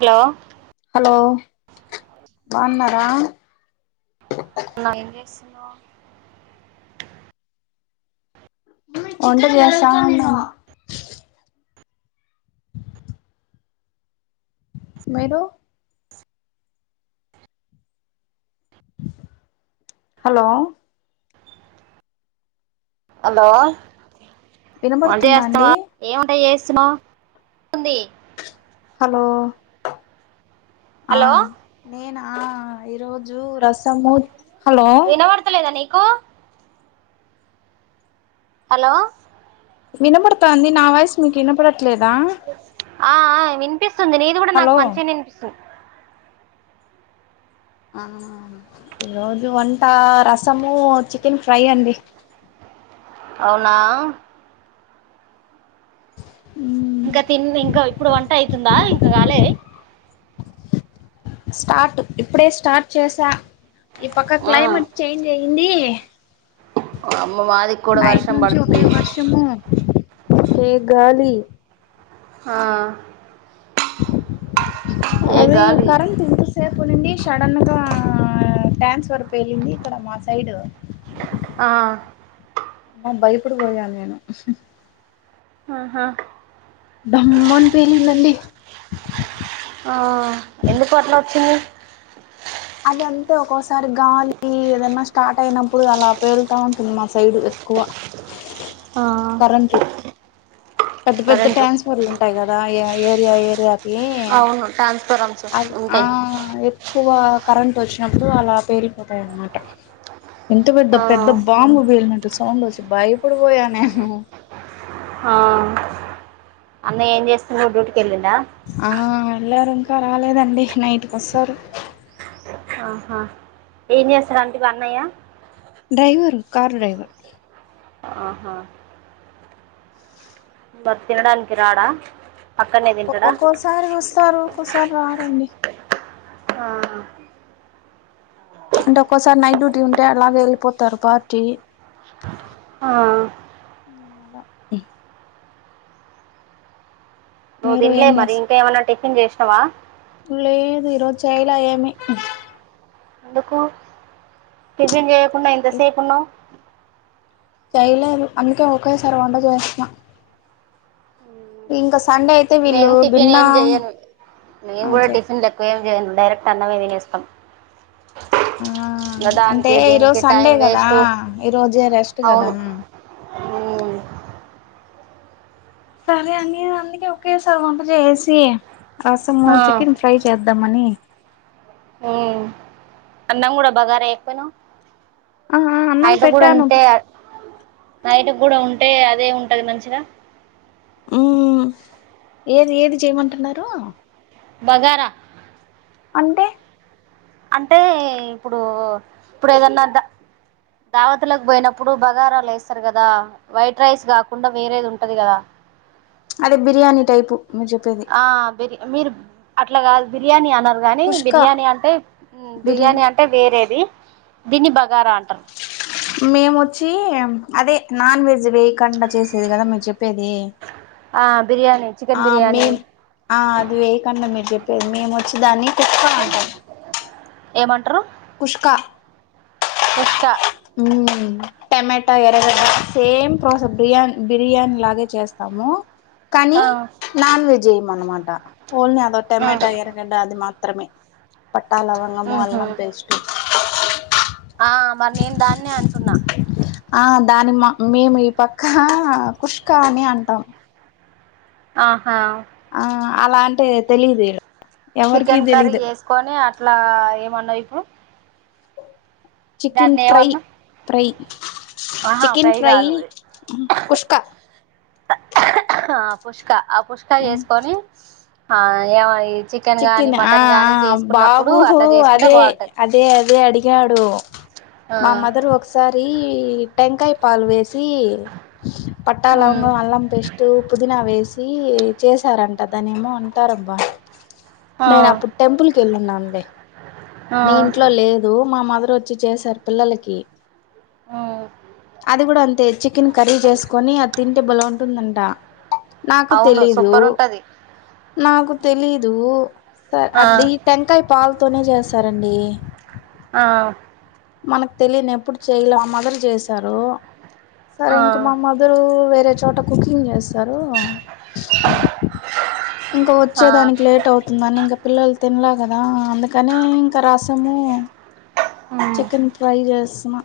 Hello. Hello బాగున్నారా ఏం చేస్తున్నావ్ వంటలు చేస్తా ఉన్నా మీరు హలో హలో వంట వినబడుతుందా అండి చేస్తావా ఏమంటే చేస్తున్నావ్ ఉంది హలో ఆ హలో నేనా ఈరోజు రసము హలో వినబడతలేదా నీకు హలో వినపడతాంది నా వాయిసు మీకు వినపడట్లేదా అ ఆ వినిపిస్తుంది నీది కూడా నాకు హలో మంచిగా వినిపిస్తుంది ఆ ఈరోజు వంట రసము చికెన్ ఫ్రై అండి అవునా ఇంకా తి ఇంకా ఇప్పుడు వంట అవుతుందా ఇంకకాలే స్టార్ట్ ఇప్పుడే స్టార్ట్ చేసా ఈ పక్క ఆ క్లైమేట్ చేంజ్ అయ్యింది అమ్మ [unintelligible] కి కూడా నైట్ వర్షం నుంచి పడుతుంది [unintelligible] గాలి ఆ ఏ అది గాలి కరెంట్ [unintelligible] సేపు నిడి సడన్ గా ట్రాన్స్ఫర్ పేలింది ఇక్కడ మా సైడ్ ఆ [unintelligible] భయపడిపోయాను నేను ఆహ పేలిందండి ఆ ఎందుకు అట్లా వచ్చింది అదంతే ఒక్కోసారి గాలి ఏదన్నా స్టార్ట్ అయినప్పుడు అలా పేలుతా ఉంటుంది మా సైడ్ ఎక్కువ ఆ [unintelligible] పెద్ద పెద్ద కరెంటు ట్రాన్స్ఫర్లు ఉంటాయి కదాఅ ఏరియా ఏరియా అవును ట్రాన్స్ఫారమ్స్ ఉంటాయి [unintelligible] ఎక్కువ కరెంటు వచ్చినప్పుడు అలా పేలి పోతాయిన్నమాట ఇంత పెద్ద పెద్ద ఆ బాంబు పేలినట్టు సౌండ్ వచ్చి భయపడిపోయా నేను ఆ అన్న ఏం చేస్తుండు డ్యూటికి వెళ్ళి [unintelligible] ఆ వెళ్ళారు ఇంక రాలేదండి నైట్ కీ వస్తారు ఆహా ఏం [unintelligible] మీ అన్నయ్య డ్రైవరు కార్ డ్రైవర్ ఆహా మర్ తినడానికి రాడ ఒక్కోసారి వస్తారు ఒక్కోసారి రా రండి ఆ అంటే ఒక్కసారి నైట్ డ్యూటీ ఉంటే అలాగే వెళ్ళిపోతారు పార్టీ ఆ అలా నువ్వు మీరు తినలే ఏం మరి చేస్ ఇంక ఏమన్నా టిఫిన్ చేసినావ లేదు ఈరోజు చేయలే ఏమి [unintelligible] చేయకుండా ఎంతసేపున్నావ్ చేయలేదు అందుకే ఒకేసారి వంట చేస్తున్న ఇంక సండే మేం వీళ్ళు టిఫిన్ భిన్నా ఏం చెయను మేము ఆ కూడ చే టిఫిన్ [unintelligible] ఏమి చేయను డైరెక్ట్ అన్నమే తినేస్తాం ఆ [unintelligible] అంటే దానికి ఈరోజు దీనికి టైం సండే కదా వేస్ట్ ఈరోజే రెస్ట్ కదా అవును ఉమ్. సరే [unintelligible] అందుకే ఓకే సార్ వంట చేసి రసము ఆ. చికెన్ ఫ్రై చేద్దామని అన్నా కూడ బగారా ఎక్కువను ఆ ఆ అన్నం నైట్ కూడ పెట్టాను ఉంటే ఇప్పుడే నైట్ కూడ ఉంటే అదే ఉంటది మంచిగ ఉ ఏది ఏది చేయమంటున్నారు బగార అంటే అంటే ఇప్పుడు ఇప్పుడు ఏదన్న దావతులోకి పోయినప్పుడు బగారాలు ఎస్తారు కదా వైట్ రైస్ కాకుండా వేరేది ఉంటది కదా అదే బిర్యానీ టైపు మీరు చెప్పేది ఆ బీర్ మీరు అట్లా కాదు బిర్యానీ అనరు గానీ కుష్కా బిర్యానీ అంటే బిరి బిర్యానీ అం టే వేరేది దిన్ని బాగారా అంటరు మేము వచ్చి అదే నాన్ వెజ్ వేయకండా చేసేది కదా మీరు చెప్పేది ఆ బిర్యానీ ఆ చికెన్ బిర్యానీ మేమ్ ఆ అది వేయకుండా మీరు చెప్పేది మేము వచ్చి దాన్ని కుష్కా అంటాం ఏమంటరు కుష్కా పుష్క ఉ టమాటా ఎర్రగడ్డ సేమ్ ప్రాసెస్ బిర్యానీ బిర్యానీ లాగే చేస్తాము కానీ ఆ నాన్ వెజ్ వెయ్యము అన్నమాట ఓన్లీ అదో ఆ టమాటా ఎరగడ్డా అది మాత్రమే పట్టా లవంగమో అల్లం మ్మ్హ్మ్. పేస్ట్ ఆ మరి నేను దాన్ని అంటున్నా ఆ దానిమ్మ మేము ఈ పక్క కుష్కా అని అంటాం ఆహా ఆ అలా అంటే తెలియదు ఈడ ఎవరికి చికెన్ కర్రీ తెలీదు ఏసుకొని అట్లా ఏమన్నావు ఇప్పుడు చికెన్ దాన్ని ఫ్రై ఏమన్నా ఫ్రై చికెన్ ఫ్రై కుష్క ఆ పుష్కా ఆ పుష్కా వేసుకొని ఆ ఏమయి చిక్కిన్ ఆ ఆ బాబు అట్లా చేసుకుంటే అదే బాగుంటది అదే అదే అడిగాడు ఆ మా మదర్ ఓక్స్ ఈ సారి టెంకాయ పాలు వేసి పట్టా ఉమ్ లవంగం అల్లం పేస్ట్ పేస్టు పుదీనా వేసి చేశారంట దాన్ని ఏమో అంటారబ్బా ఆ నేను అప్పుడు టెంపుల్ కి వెళ్ళున్ననండి ఆ నీ ఇంట్లో లే దు మా మదర్ వచ్చి చేసారు పిల్లలకి ఉ అది కూడా అంతే చికెన్ కర్రీ చేసుకొని అది తింటే బలే ఉంటుందంట నాకు అవును తెలీదు సూపర్ ఉంటది నాకు తెలీదు సర ఆ అడి టెంకాయ పాలుతోనే చేస్తారండి ఆ మనకు తెలియని ఎప్పుడు చెయలే మా మదర్ చేశారు సరే ఆ ఇంకా మా మ దర్ వేరే చోట కుకింగ్ చేస్తారు ఇంకా ఆ వచ్చే దానికి లేట్ అవుతుందని ఇంకా పిల్లలు తినలే కదా అందుకని ఇంకా రసము ఉమ్ చికెన్ ఫ్రై చేస్తున్న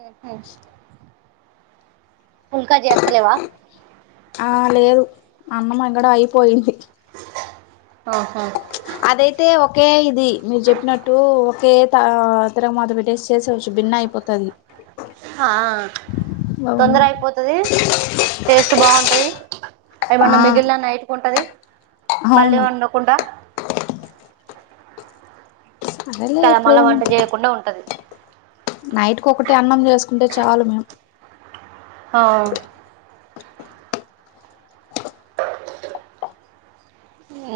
ఉహు పుల్కా జెస్తలేవా ఆ లేదు అన్నం ఇక్కడ అయిపోయింది ఆహా అదైతే ఒకే ఇది మీరు చెప్పినట్టు ఒకే త తిరగుమాత పెట్టేసి చేసేవచ్చు భిన్న అయిపొద్ది తది ఆ తొందర అయిపోతది టేస్ట్ బాగుంటది ఆ ఏమన్నా మిగిలిన నైట్ ఉంటది మళ్ళీ అవును వండకుండా సరేలే తన మళ్ళ ఇప్పుడేమి వంట చేయకుండా ఉంటది నైట్కి ఒకటి అన్నం చేసుకుంటే చాలు మేము ఆ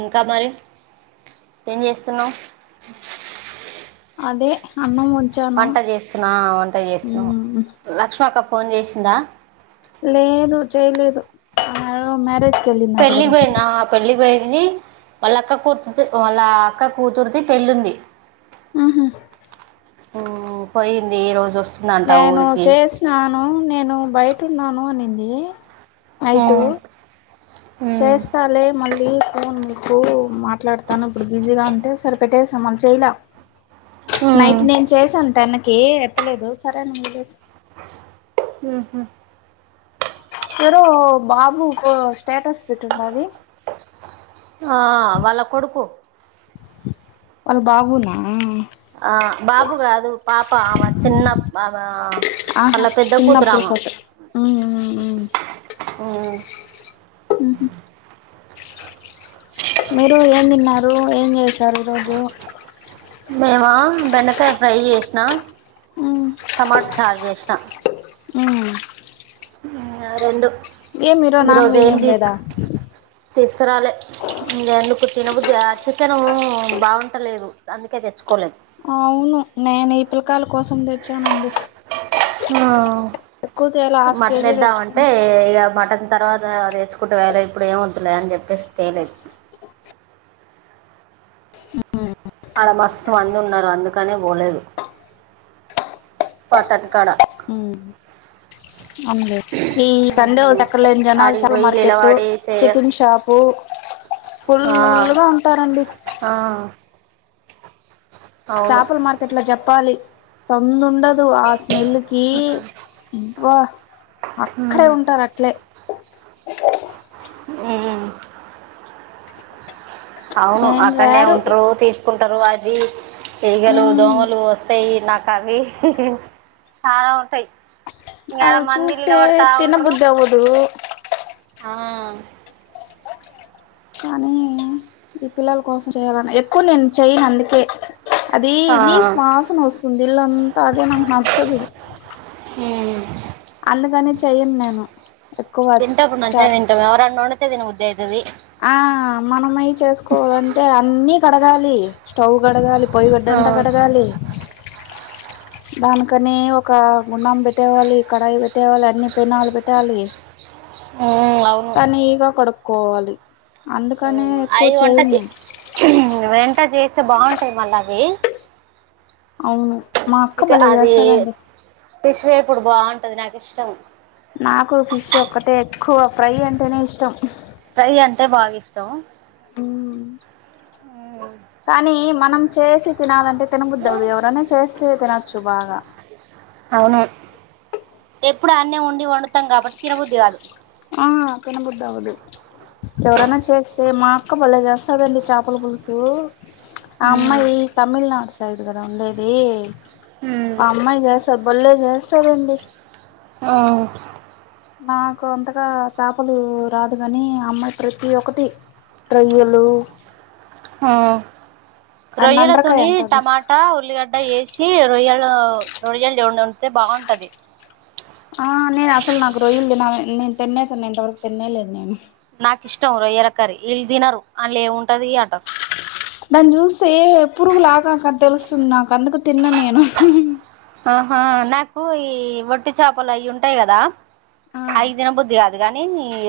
ఇంకా మరి ఏం చేస్తున్నావు అదే అన్నం వండి వంట చేస్తున్నా వంట చేస్తున్నా ఉమ్ లక్ష్మ అక్క ఫోన్ చేసిందా లేదు చేయలేదు మ్యారేజ్ పళ్లి పోయినా పెళ్లికి పోయిని వాళ్ళ అక్క కూర్తు వాళ్ళ అక్క కూతుర్తి పెళ్ళింది ఆహ హ్మ్ పోయింది ఈ రోజు వస్తుందంట నేను ఊరికి చేసినాను నేను బయటున్నాను అనింది నైటు ఉమ్ ఉమ్ చేస్తాలే మళ్ళీ న్ మీకు మాట్లాడతాను ఇప్పుడు బిజీగా ఉంటే సరిపెట్టేస మాల చేయలా ఉమ్ నైట్ నేను చేసాను టెన్ కి ఎత్తలేదు సరేఅని వొదిలేసి హాహు మీరు బాబు ఒక స్టేటస్ పెట్టింటది హా వాళ్ళ కొడుకు వాళ్ళ బాబున ఆ బాబుగాదు పాప ఆ చిన్న ఆ ఆహా అళ్ళ పెద్ద చిన్నప్పుడు కూతురామా ఫోటో ఉమ్ ఉమ్ ఉమ్ హ్మ్ హ్మ్ హు మీరు ఏం తిన్నారు ఏం చేశారు ఈ రోజు మేమ బెండకాయ ఫ్రై చేసిన ఉమ్ టమాటా చారు చేసిన హ్మ్ రెండు ఏం ఈరోజు ఈ నాన్ రోజు వెజ్ ఏం లేదా తీసుకు తీసుకురాలే ఇంగా ఎందుకు తినబుధి చికెను బాగుంటలేదు అందుకే తెచ్చుకోలేదు అవును నేను ఈ పిలకాయల కోసం తెచ్చానండి ఎక్కువ తేలా హాఫ్ మటన్ కేజీ ఎద్దామంటే తెచ్చుకున్నా ఇక మటన్ తర్వాతది తెసుుకుంటే వాయే ఇప్పుడు ఏం వద్దులే అని చెప్పేసి తేలేదు హ్మ్ ఆడ మస్తు మంది ఉన్నారు అందుకనే పోలేదు మట్టన్ కడ మ్మ్ అవునులే ఈ సండే సక్కలు ఎం జనాలు ఆడికి చాపల పోయి మార్కెట్ నిలబడి చేయ చికెన్ షాపు ఆ ఫుల్గా ఉంటారండి ఆ అవును చేపల మార్కెట్ లో చెప్పాలి సందు ఉండదు ఆ స్మెల్ కి బ అక్కడే ఉంటారు అట్లే హ్మ్ అవును నేను అక్కడనే రారు ఉంటారు తీసుకుంటారు అది ఈగలు మ్మ్ దోమలు వస్తాయి నాకు అవి చాలా ఉంటాయి ఇంకాడ మంది నీలా పడతా ఉంటారు అవును ఆ కానీ ఈ పిల్లల కోసం చేయాలని ఎక్కువ నేను చెయను అందుకే అది ఆ నిశువాసనా వస్తుంది ఇల్లంతా అదే నాకు నచ్చదు ఉ అందుకనే చెయ్యను నేను ఎక్కువ తింటపుడు మంచి గానే చాట్ తింటావు ఎవరన్నా వండితే తిన బుద్ధి అవుతది ఆ మనమై చేసుకోవాలంటే అన్నీ కడగాలి స్టవ్ కడగాలి పోయి ఆ గడ్డంతా కడగాలి దాని కానీ ఒక్క మునామ్ పెట్టేవాలీ కడాయి పెట్టేవాలి అన్ని పెనాలు పెట్టాలి ఉ అవ్వ్ నీగా కొడుక్కోవాలి అందుకనే ఎక్కువ చేయ్యను వెంటా చేస్తే బాగుంటది మందా కి అవును మా అక్క చికె భలేె అది చేస్తాదండి ఫిష్ వేపుడు బాగుంటది నాకు ఇష్టం నాకు ఫిష్ ఒక్కటే ఎక్కువ ఫ్రై అంటేనే ఇష్టం ఫ్రై అంటే బాగా ఇష్టం ఉ ఉమ్ కానీ మనం చేసి తినాలంటే తినా బుద్ధి అవ్వదు ఎవరన్నా చేస్తే తినొచ్చు బాగా అవును ఆ తిన బుద్ధి అవ్వదు ఎవరన్నా చేస్తే మా అక్క భలే చేస్తాదండి చాపల పులుసు ఆ ఉమ్ అమ్మాయి తమిళనాడు సైడ్ కదా ఉండేది ఉ ఆ అమ్మాయి చేస్తది బలే చేస్తదండి అవ్ నాకు అంతగా చాపలు రాదు గాని అమ్మాయి ప్రతి ఒక్కటి రొయ్యలు ఆ రొయ్యల నండ్రకాయ తోని అంటారు టమాటా ఉల్లిగ్ తాఏసీ రొయ్యలు రొయ్యలు జోడున్ బాగుంటది ఆ నేను అసలు నాకు రొయ్యలు తిన్నా నేను తినే తిన్నను ఇంత వరకు తిన్న లేదు నేను నాకు ఇష్టం రొయ్యల కర్రీ వీళ్ళు తినరు ఆళ్ల ఏమి ఉంటది అంటారు ప్చ్ దాన్ని చూస్తే పురుగులాగా గాథ తెలుస్తుంది నాకు అందుకు నేను హాహా ఆహా నాకు ఈ వట్టి చేపలు అయి ఉంటాయి కదా ఆ అవి తిన బుద్ధి కాదు గానీ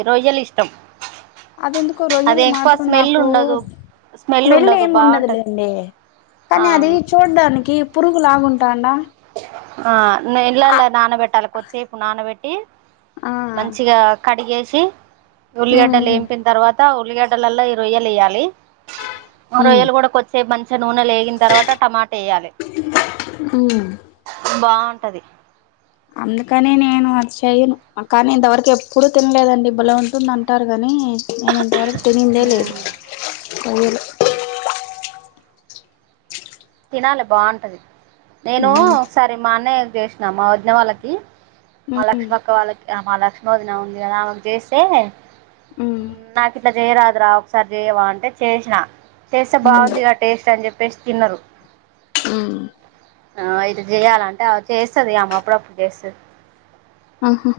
రొయ్యలు ఇష్టం అది ఎందుకో అది రొయ్యలు ఎక్కువ మాత్రం స్మెల్ నాకు ఉండదు స్మెల్ ఉండదు బాగుంటది ఆ కానీ అది చూడ్డానికి పురుగు లాగ ఉంటాండా ఆ నీళ్ళలో నానబెట్టాలి కొద్దిసేపు నానబెట్టి ఆ మంచిగా కడిగేసి ఉమ్ ఉల్లిగడ్డలు వేంపిన్ తర్వాత్ త ఉల్లిగడ్డలలో ఈ రొయ్యలు ఏయ్యాలి ఆ ఉమ్ రొయ్యలు కూడా కో సే పంచెను నూనె ఏగిన తర్వాత టమాటా వెయ్యాలి ఉ బాగుంటది అందుకనే నేను అది చెయ్యను కానీ ఇంతవరకు ఎప్పుడు తినలేదండి బాలే ఉంటున్ టారు గానీ నేను ఇంతవరకు తినిందే లేదు ఉమ్ అవును తిన్నలే బాగుంటది నేను ఉమ్ ఒక్కసారి మా అన్నయ్య కు చేసినా మా వదిన వాళ్ళకి మా ఉమ్ లక్ష్మీ అక్క వాళ్ళకి అ మా లక్ష్మమ వదిన ఉంది కదా ఆమె కు చేస్తే హ్మ్ నాకు ఇట్ల చెయ్యరాదు రా ఒక్కసారి చెయ్యవా అంటే చేసిన చేస్తే హ్మ్ బాగుంది గా టేస్ట్ అని చెప్పేసి తిన్నారు హ్మ్ ఆ ఇటా చేయాలంటే ఆ చేస్తుది ఆమె అప్పుడు అప్పుడు చేస్తాది ఆహా